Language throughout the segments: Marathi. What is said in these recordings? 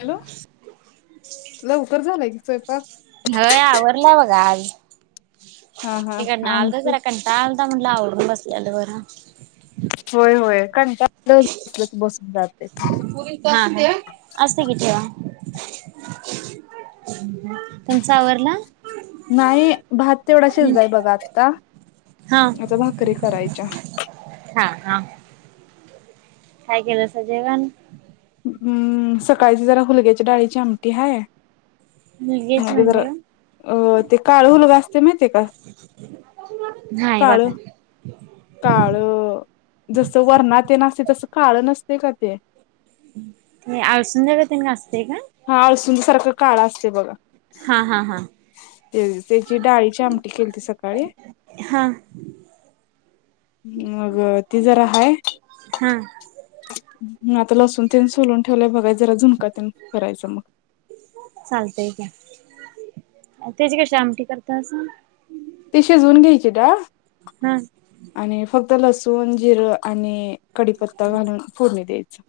हॅलो, लवकर झालंय. स्वयपाक? हय आवरला बघा आज. हा [unintelligible] हा आमचं म्हटलं आवरुन बसलेलं बरं. [unintelligible] हा असते कि [unintelligible] [inaudible] नाही, भात तेवढा शिजलाय बघा आत्ता हा आता भाकरी करायच्या. हा हा काय केलं सा जेवण. हम्म, सकाळीची जरा हुलग्याच्या डाळीची आमटी हाय. मुलगीच मग जरा, म्हणजे अं ते काळ हुलगा असते माहिती का? नाही काळ बघा काळ जसं वरणात [unintelligible] नसते तस काळ नसते. ते [unintelligible] ते. ते [unintelligible] असते का? हा [unintelligible] सारखं काळा असते बघा. हा हा हा ते त्याची डाळीची आमटी केलती सकाळी. हा हम्म. मग ती जरा हाये. हा आता लसून तेन सोलून ठेवलंय बघाय जरा झुणकातून करायचं मग. चालतय घ्या, त्याची कशी आमटी करतासा. ते शिजवून घ्यायचे [unintelligible] हा आणि फक्त त लसूण जिरं आणि कडी पत्ता घालून फोडणी द्या [inaudible]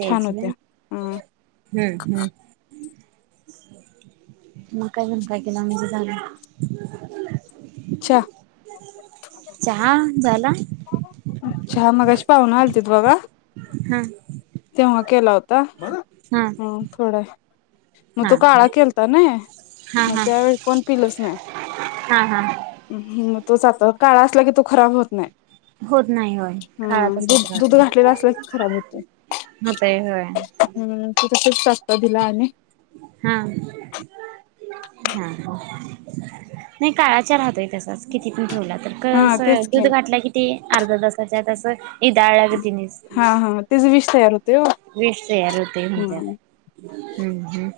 देची हम्म हम्म म काय म्हण काय केलं म्हणजे जाण त्या चहा झाला. अच्छा मगाशी पाव्हना आलतीत बघा हा तेव्हा केला होता. हा हू थोडा म तो हा हा काळा केलतानयी हा मग हा त्यावेळी कोण पिलच नाही. हा हा मगं तोच आता काळा असला की तो खराब होत नाही. होत नाही होय हू काळा तसाच दूध दुध राहतो घातलेल असल की खराब होतय होतय होय हम्म [unintelligible] आणि हा हा नाही काळा चहा राहतोय. तसाच किती पण ठेवला तर हा कसं तेच की दूध घाटला कि ते अर्धा तास त्याच्यात आसं इदाळल्यागतिन हा हा तेच विष तयार होतंय ओ. दीस हम्म [unintelligible] हुं हुं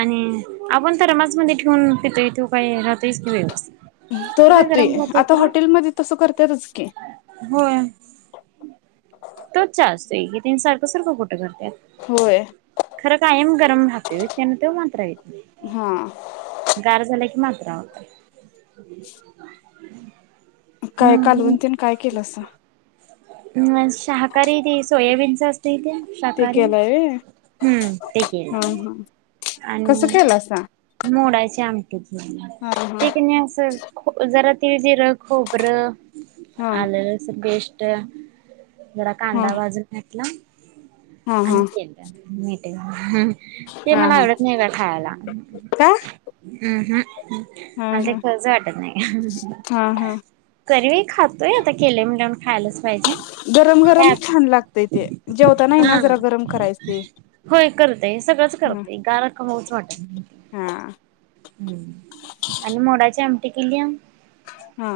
आणि आपण थरमास मध्ये ठेवून पितोय तो काय राहतोयच की व्यवस्थित तो काय राहतोय गरम आता खरं हॉटेलमध्ये तसं करत्यातच की होय [unintelligible] सारखं सारखं कुठं करत्यात होय खरं कायम गरम राहतोय. त्यान तो मातरा होत हा नाही गार झाला की म मात्रा होतोय. [inaudible] [inaudible] काय कालवून तेन काय केलासा. शाहाकारी ती सोयाबीनच अस तय तेन ते शहाकारी केलाय व्हय हम्म ते हा केलं हा आणि कसं केलासा मोडायची आमटी हा हा ते कणी आसं जरा तिळ जिर खोबर हा आल लसूण पेस्ट पेस्ट जरा हा कांदा भाजून घेतला हा हा आणखी इकदा मी हं ते हा मला हा आवडत नाही बया खायाला का अं हं हा मला ते हा खाऊच वाटत नाही. हा हा तरीवी खातोय आता केलंय म्हणल्यावर खायलाच पाहिजे गरम गरम काय? छान लागतय ते जेवताना आहे ना हा जरा गरम करायच ते होय करतय सगळंच हं करतय गार खाऊच वाटत हा नाय आणि मोडाची आमटी केलीया हा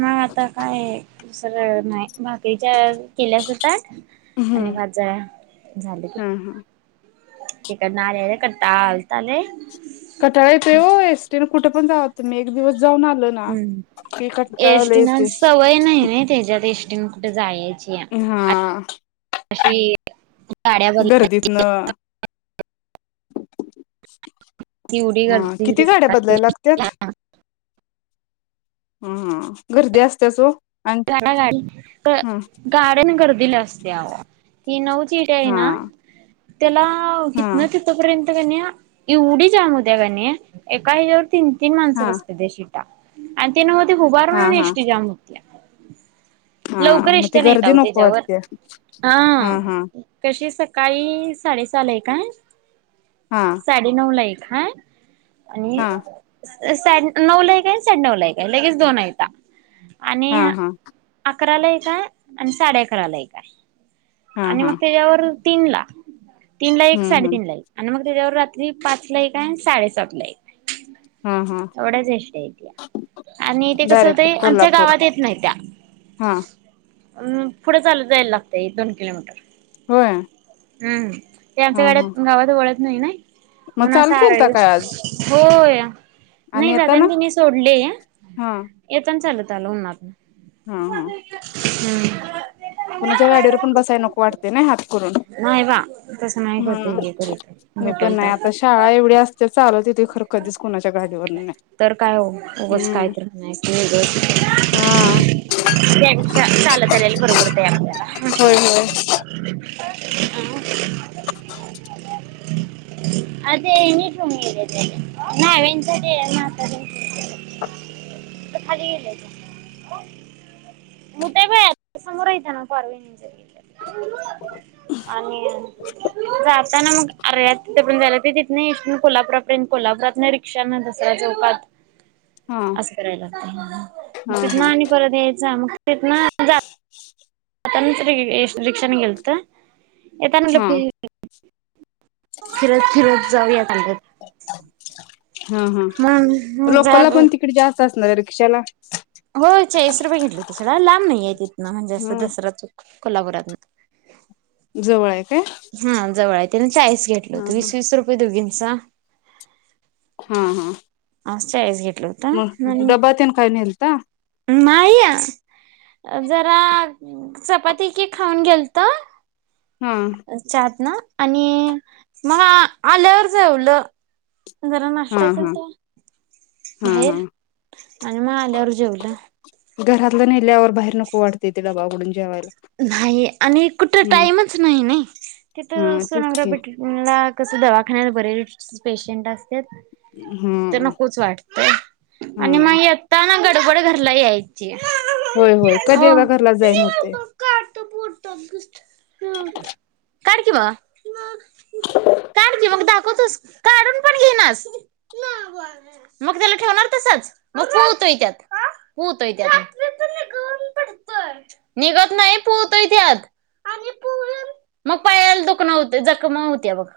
नाय आता दुसर नाही बाकीच्या केल्या असाल ताट आणि हम्म भाज झालंकी हा हा तिकडं आल्या आल्या कंटाळा आलता लय कटाळा येतोय ओ एसटीने कुठ [unintelligible] एक दिवस जाऊन आलो ना हम की कंटाळा लय एसटीनं येतोय सवय नाही ना त्याच्यात एस त्यांना कुठ जाय हा गाड्या बदलायची गर्दीतन [unintelligible] एवढी हा गर्दी किती गाड्या दिसत्या बदलायला की लागत्यात [unintelligible] हम गर्दी असत्याच ओ. आणि [unintelligible] ग ह गाड्याना गर्दी दिलं असत्याव ही नऊज हा [unintelligible] त्यालाव हा इतना तिथं पर्यंत कन्या एवढी जाम हुत्या कन्या एका ह्याच्यावर तीन तीन माणसं हा बसत्यात तशी या आणि ती नवत उभारून हा आणि हा एसटी जाम होतिया. हा लवकर मग ती इष्टया नाहीत गर्दी आव नको त्याच्यावर वाटते हा कशी स सकाळी साडेसहाला एक हाय हा साडे नऊ ला एक हाय आणि हा स अ साडे नऊ ला एक काय साडे नऊ ला एक काय लगेच दोन ऐता आणि हा हा अकराला एक हाय आणि साडे अकराला एक हाय. हा आणि मग हा त्याच्यावर तीन लाख. तीन ला एक हम्म हम्म साडेतीन ला एक आणि मग त्याच्यावर रात्री पाच ला एक आहे साडेसात ला एक आहे. हा हा येवढ्याच एसटय़ा त्या आणि ते कसं डायरेक्ट होतंय आमच्या कोल्हापूर गावात येत नाही त्या. हा. पुढ चालत जायला लागतय एक दोन किलोमीटर. होय. ह्म्म. ते आमच्या हा हा गाड्यात गावात वळत नाही. नाही. मग चालू केलता काय आज [unintelligible] होय. नाय जाताना आणि तेनी सोडले हा येतानी चालत चालू होणार. हा हा. हम्म. कुणाच्या गाडीवर पण बसाया नको वाटतय हात करून नाही बा तसं नाही करत ह हे करीत मी पण डोक्याला नाही ताप आता शाळा एवढी असते चालू तिथे. तर काय हो उगाच काय हम्म तर नाय हा चालत आलेल बरं पडतय. होय होय [inaudible] [inaudible] नाव्हान साठी हाय म्हातार्‍या साठी आता खाली येल त मुद्दा काय समोर य ना परवेणी आणि जाताना मग आर्या तिथ पण ते तिथंन इथनं कोल्हापुरात कोल्हापुरात न रिक्षा दुसर्‍या चौकात हा अस करायला. ह्म्म. हा तिथंन हा आणि परत यायचं मग तिथन [unintelligible] पण तरी रिक्षानी गेलतो. येताना हा लिफ्ट फिरत फिरत जाऊया सांगत्यात. हा हा ब्रोकोला पण तिकडे जा. कसला, रिक्षाला हो, चाळीस रुपये घेतलेत. जरा, लांब नाही आहे की, म्हणजे जस, ह दसराच की, कोल्हापुरातन, जवळ हाय काय, हा, जवळ हाय ते, चाळीस घेतलं. हा हा वीस, वीस रुपये दोघीत, जा हां हां असं हाय हे डबा तेन काय नेलता [inaudible] जरा, चपाती की खाऊन गेलतो. हा चहात ना, आणि मग आल्यावर जेवलो. जरा हा नाश्ता हा केलता. हा हा बाहेर आणि मग आल्यावर, जेवलं घरातलं नेल्यावर बाहेर, नको, वाटतंय तिला बागडून जेवायला. नाही. आणि कुठं हम्म टाईमच नाही. नाय तिथ, हा तेच की सोनोग्राफी ट्रीटमेंटला कसं, दवाखान्यात बरेच पेशंट असतात. हेच तर, हम्म नकोच वाटतंय. आणि हा मग येता ग घरला यायची. होय, होय, कधी हो एकदा घरला जाईन होतंय. काढ की, बाबा काढ की मग दाखवतोस, काढून पण घेइनास, मग त्याला ठिवणार तसंच मग पू होतोय, त्यात पू होतोय, त्यात निघ नाही. पू होतोय, त्यात मग पायाला दुखणं होतय, जखम होत्या, मग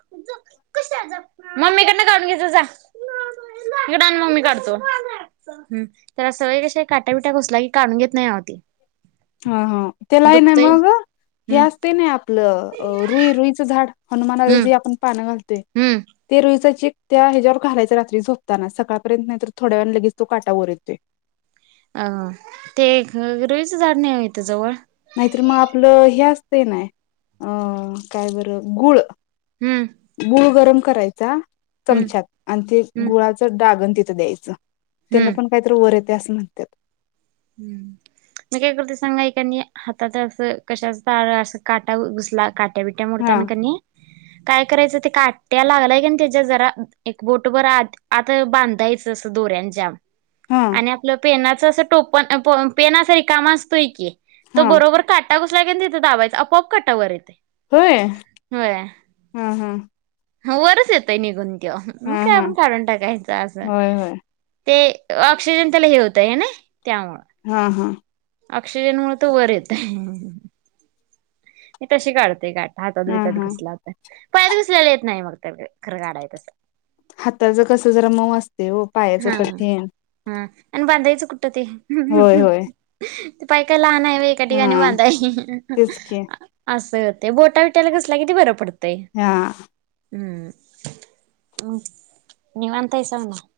मम्मीकडनं काढून घे जा जा इकडं मग मी काढतो, त्याला सवय अशी आहे. की काटा बीटा घुसला की, काढून घेत नाही. अहो, ते हा हा त्याला आहे. ना दुखतय मग हे हम्म असतय. ना आपलं अं, रुई रुईचं झाड हनुमानाला हम्म जे आपण पान घालत. हम्म ते जे, त्या ह्याच्यावर घालायचं, रात्री झोपताना सकाळपर्यंत नाहीतर, थोड्या वेळानं लगेच तो काटा वर येतोय. अं, ते रुईचं झाड नाही होय, इथं जवळ नाहीतर, मग आपलं हे असतंय. नाय, अ काय बरं गुळ हम्म गूळ गरम करायचा? हम्म चमच्यात आणि ते हम्म गुळाचं डागन. तिथं द्यायचा. हम्म त्यानं पण कायतर वर येत त्या असं म्हणत्यात. [unintelligible] [unintelligible] मोडताना हा कनीकाय करायचं काट्या लागलाय के नाय त्याच्या जरा एक बोट बर आत आत बांधायचं असं दोऱ्यांन जाम. हा आणि आपलं पेना असं टोक पण प पेनासही काम असतोय की. तो हा बरोबर काटा घुस घुसलायकी नई तीथ दाबायचं आपोआप काटावर येतोय. होय हा हा. ह वरस येतय निघून. त्यो मग हा काय हा आपण काढून टाकायचं असं. होय होय ते ऑक्सिजन त्याला हे होतंय हे ना. हा हा. ऑक्सिजन मुळ तो वर येतोय. मी तशी काढते काट. हातात हा बितात हा घुसला की. पायत घुसलेला येत नाही मग त्या खर काढायचा त. हाताच कस जरा मऊ अस. हा हा हा आणि बांधायचं. कुठं ते होय होय ते पाय काय लहान आहेत? एका ठीकाणी हा बाधाय तेच की अस. ते बोटा बिटाला घुसला की ते बरं पडत. हा. निवांत आहेसा मग?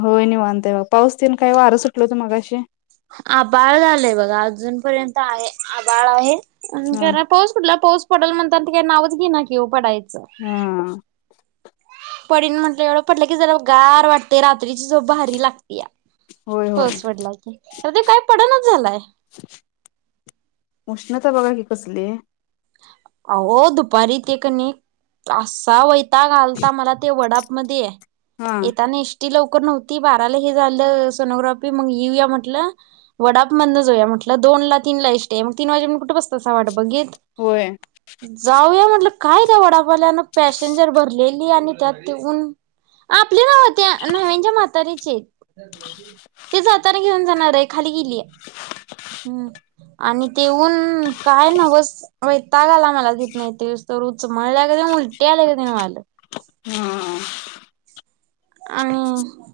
होय नीवांतय बा पाऊस तेन काय वारं सुटल होत मगाशी. हा आभाळ झालंय बघा अजून. पर्यंत आहे आभाळ आहे. [unintelligible] हा कुठला पाऊस पडल म्हतात. ते काही नावच घे ना कीव पडायच हं पडीन म्हटलं, एवढं पटलं की जरा गार वाटतय. रात्रीची झोप भारी लागतीया. होय होय पाउस पडला की आव ते काय पडणाच झालाय. कसले आहो दुपारी ते कणी, असा वै ताग आलता. मला ते वडा मध्यी ये. हा येता नीश ती लवकर नव्हती. बाराला हे झालं सोनोग्राफी मग येऊया म्हटलं. वडाप मंदन जाऊया म्हटलं, दोन ला तीन ला एसटी आहे मग तीन वाजेपर्यंत कुठ बसतासा वाट बघित. होय जाऊया म्हटलं. काय त्या वडापवाल्यान पॅसेंजर भरलेली आणि त्यात ते ऊन. आपले नव्हे ते नाव्ह्यायांच्या म्हातऱ्याचे. ती जातान घेऊन जाणार आहे खाली गेलीया आणि त्या ते ऊन काय नव्हस वैताग आला मला तिथंन इथ येऊस्तवर. उचमळल्यागत आणि उलट्या आल्यागतीन व्हाय लागलं. हां हां. आणि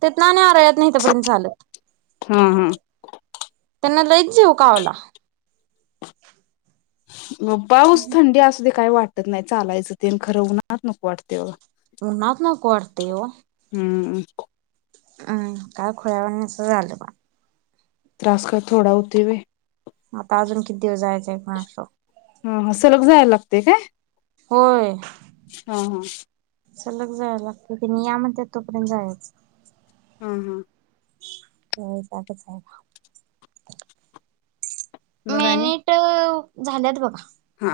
तीतन आणि आरळ्यातन इथपर्यंत चालत. हम हम. त्यांना लैच जिवकावला. म पाऊस थंडी असते काय वाटत नाही चालायचं तेन. खरं उनात नको वाटतय बघा. उनात नको वाटत तेव. हं. हम् काय खुळ्यावानीस झालं बा त्रास काय थोडा होतोय व्हय? आता अजून कित हा हा, सलग जायला लाग ते काय? होय. हा हा सलग जायला लागतय. त्यांनी या म्हणटलय तोपर्यंत जायच. हम् हम्. [unintelligible] मग आणि मिनिट अं? झाल्यात बघा. हा.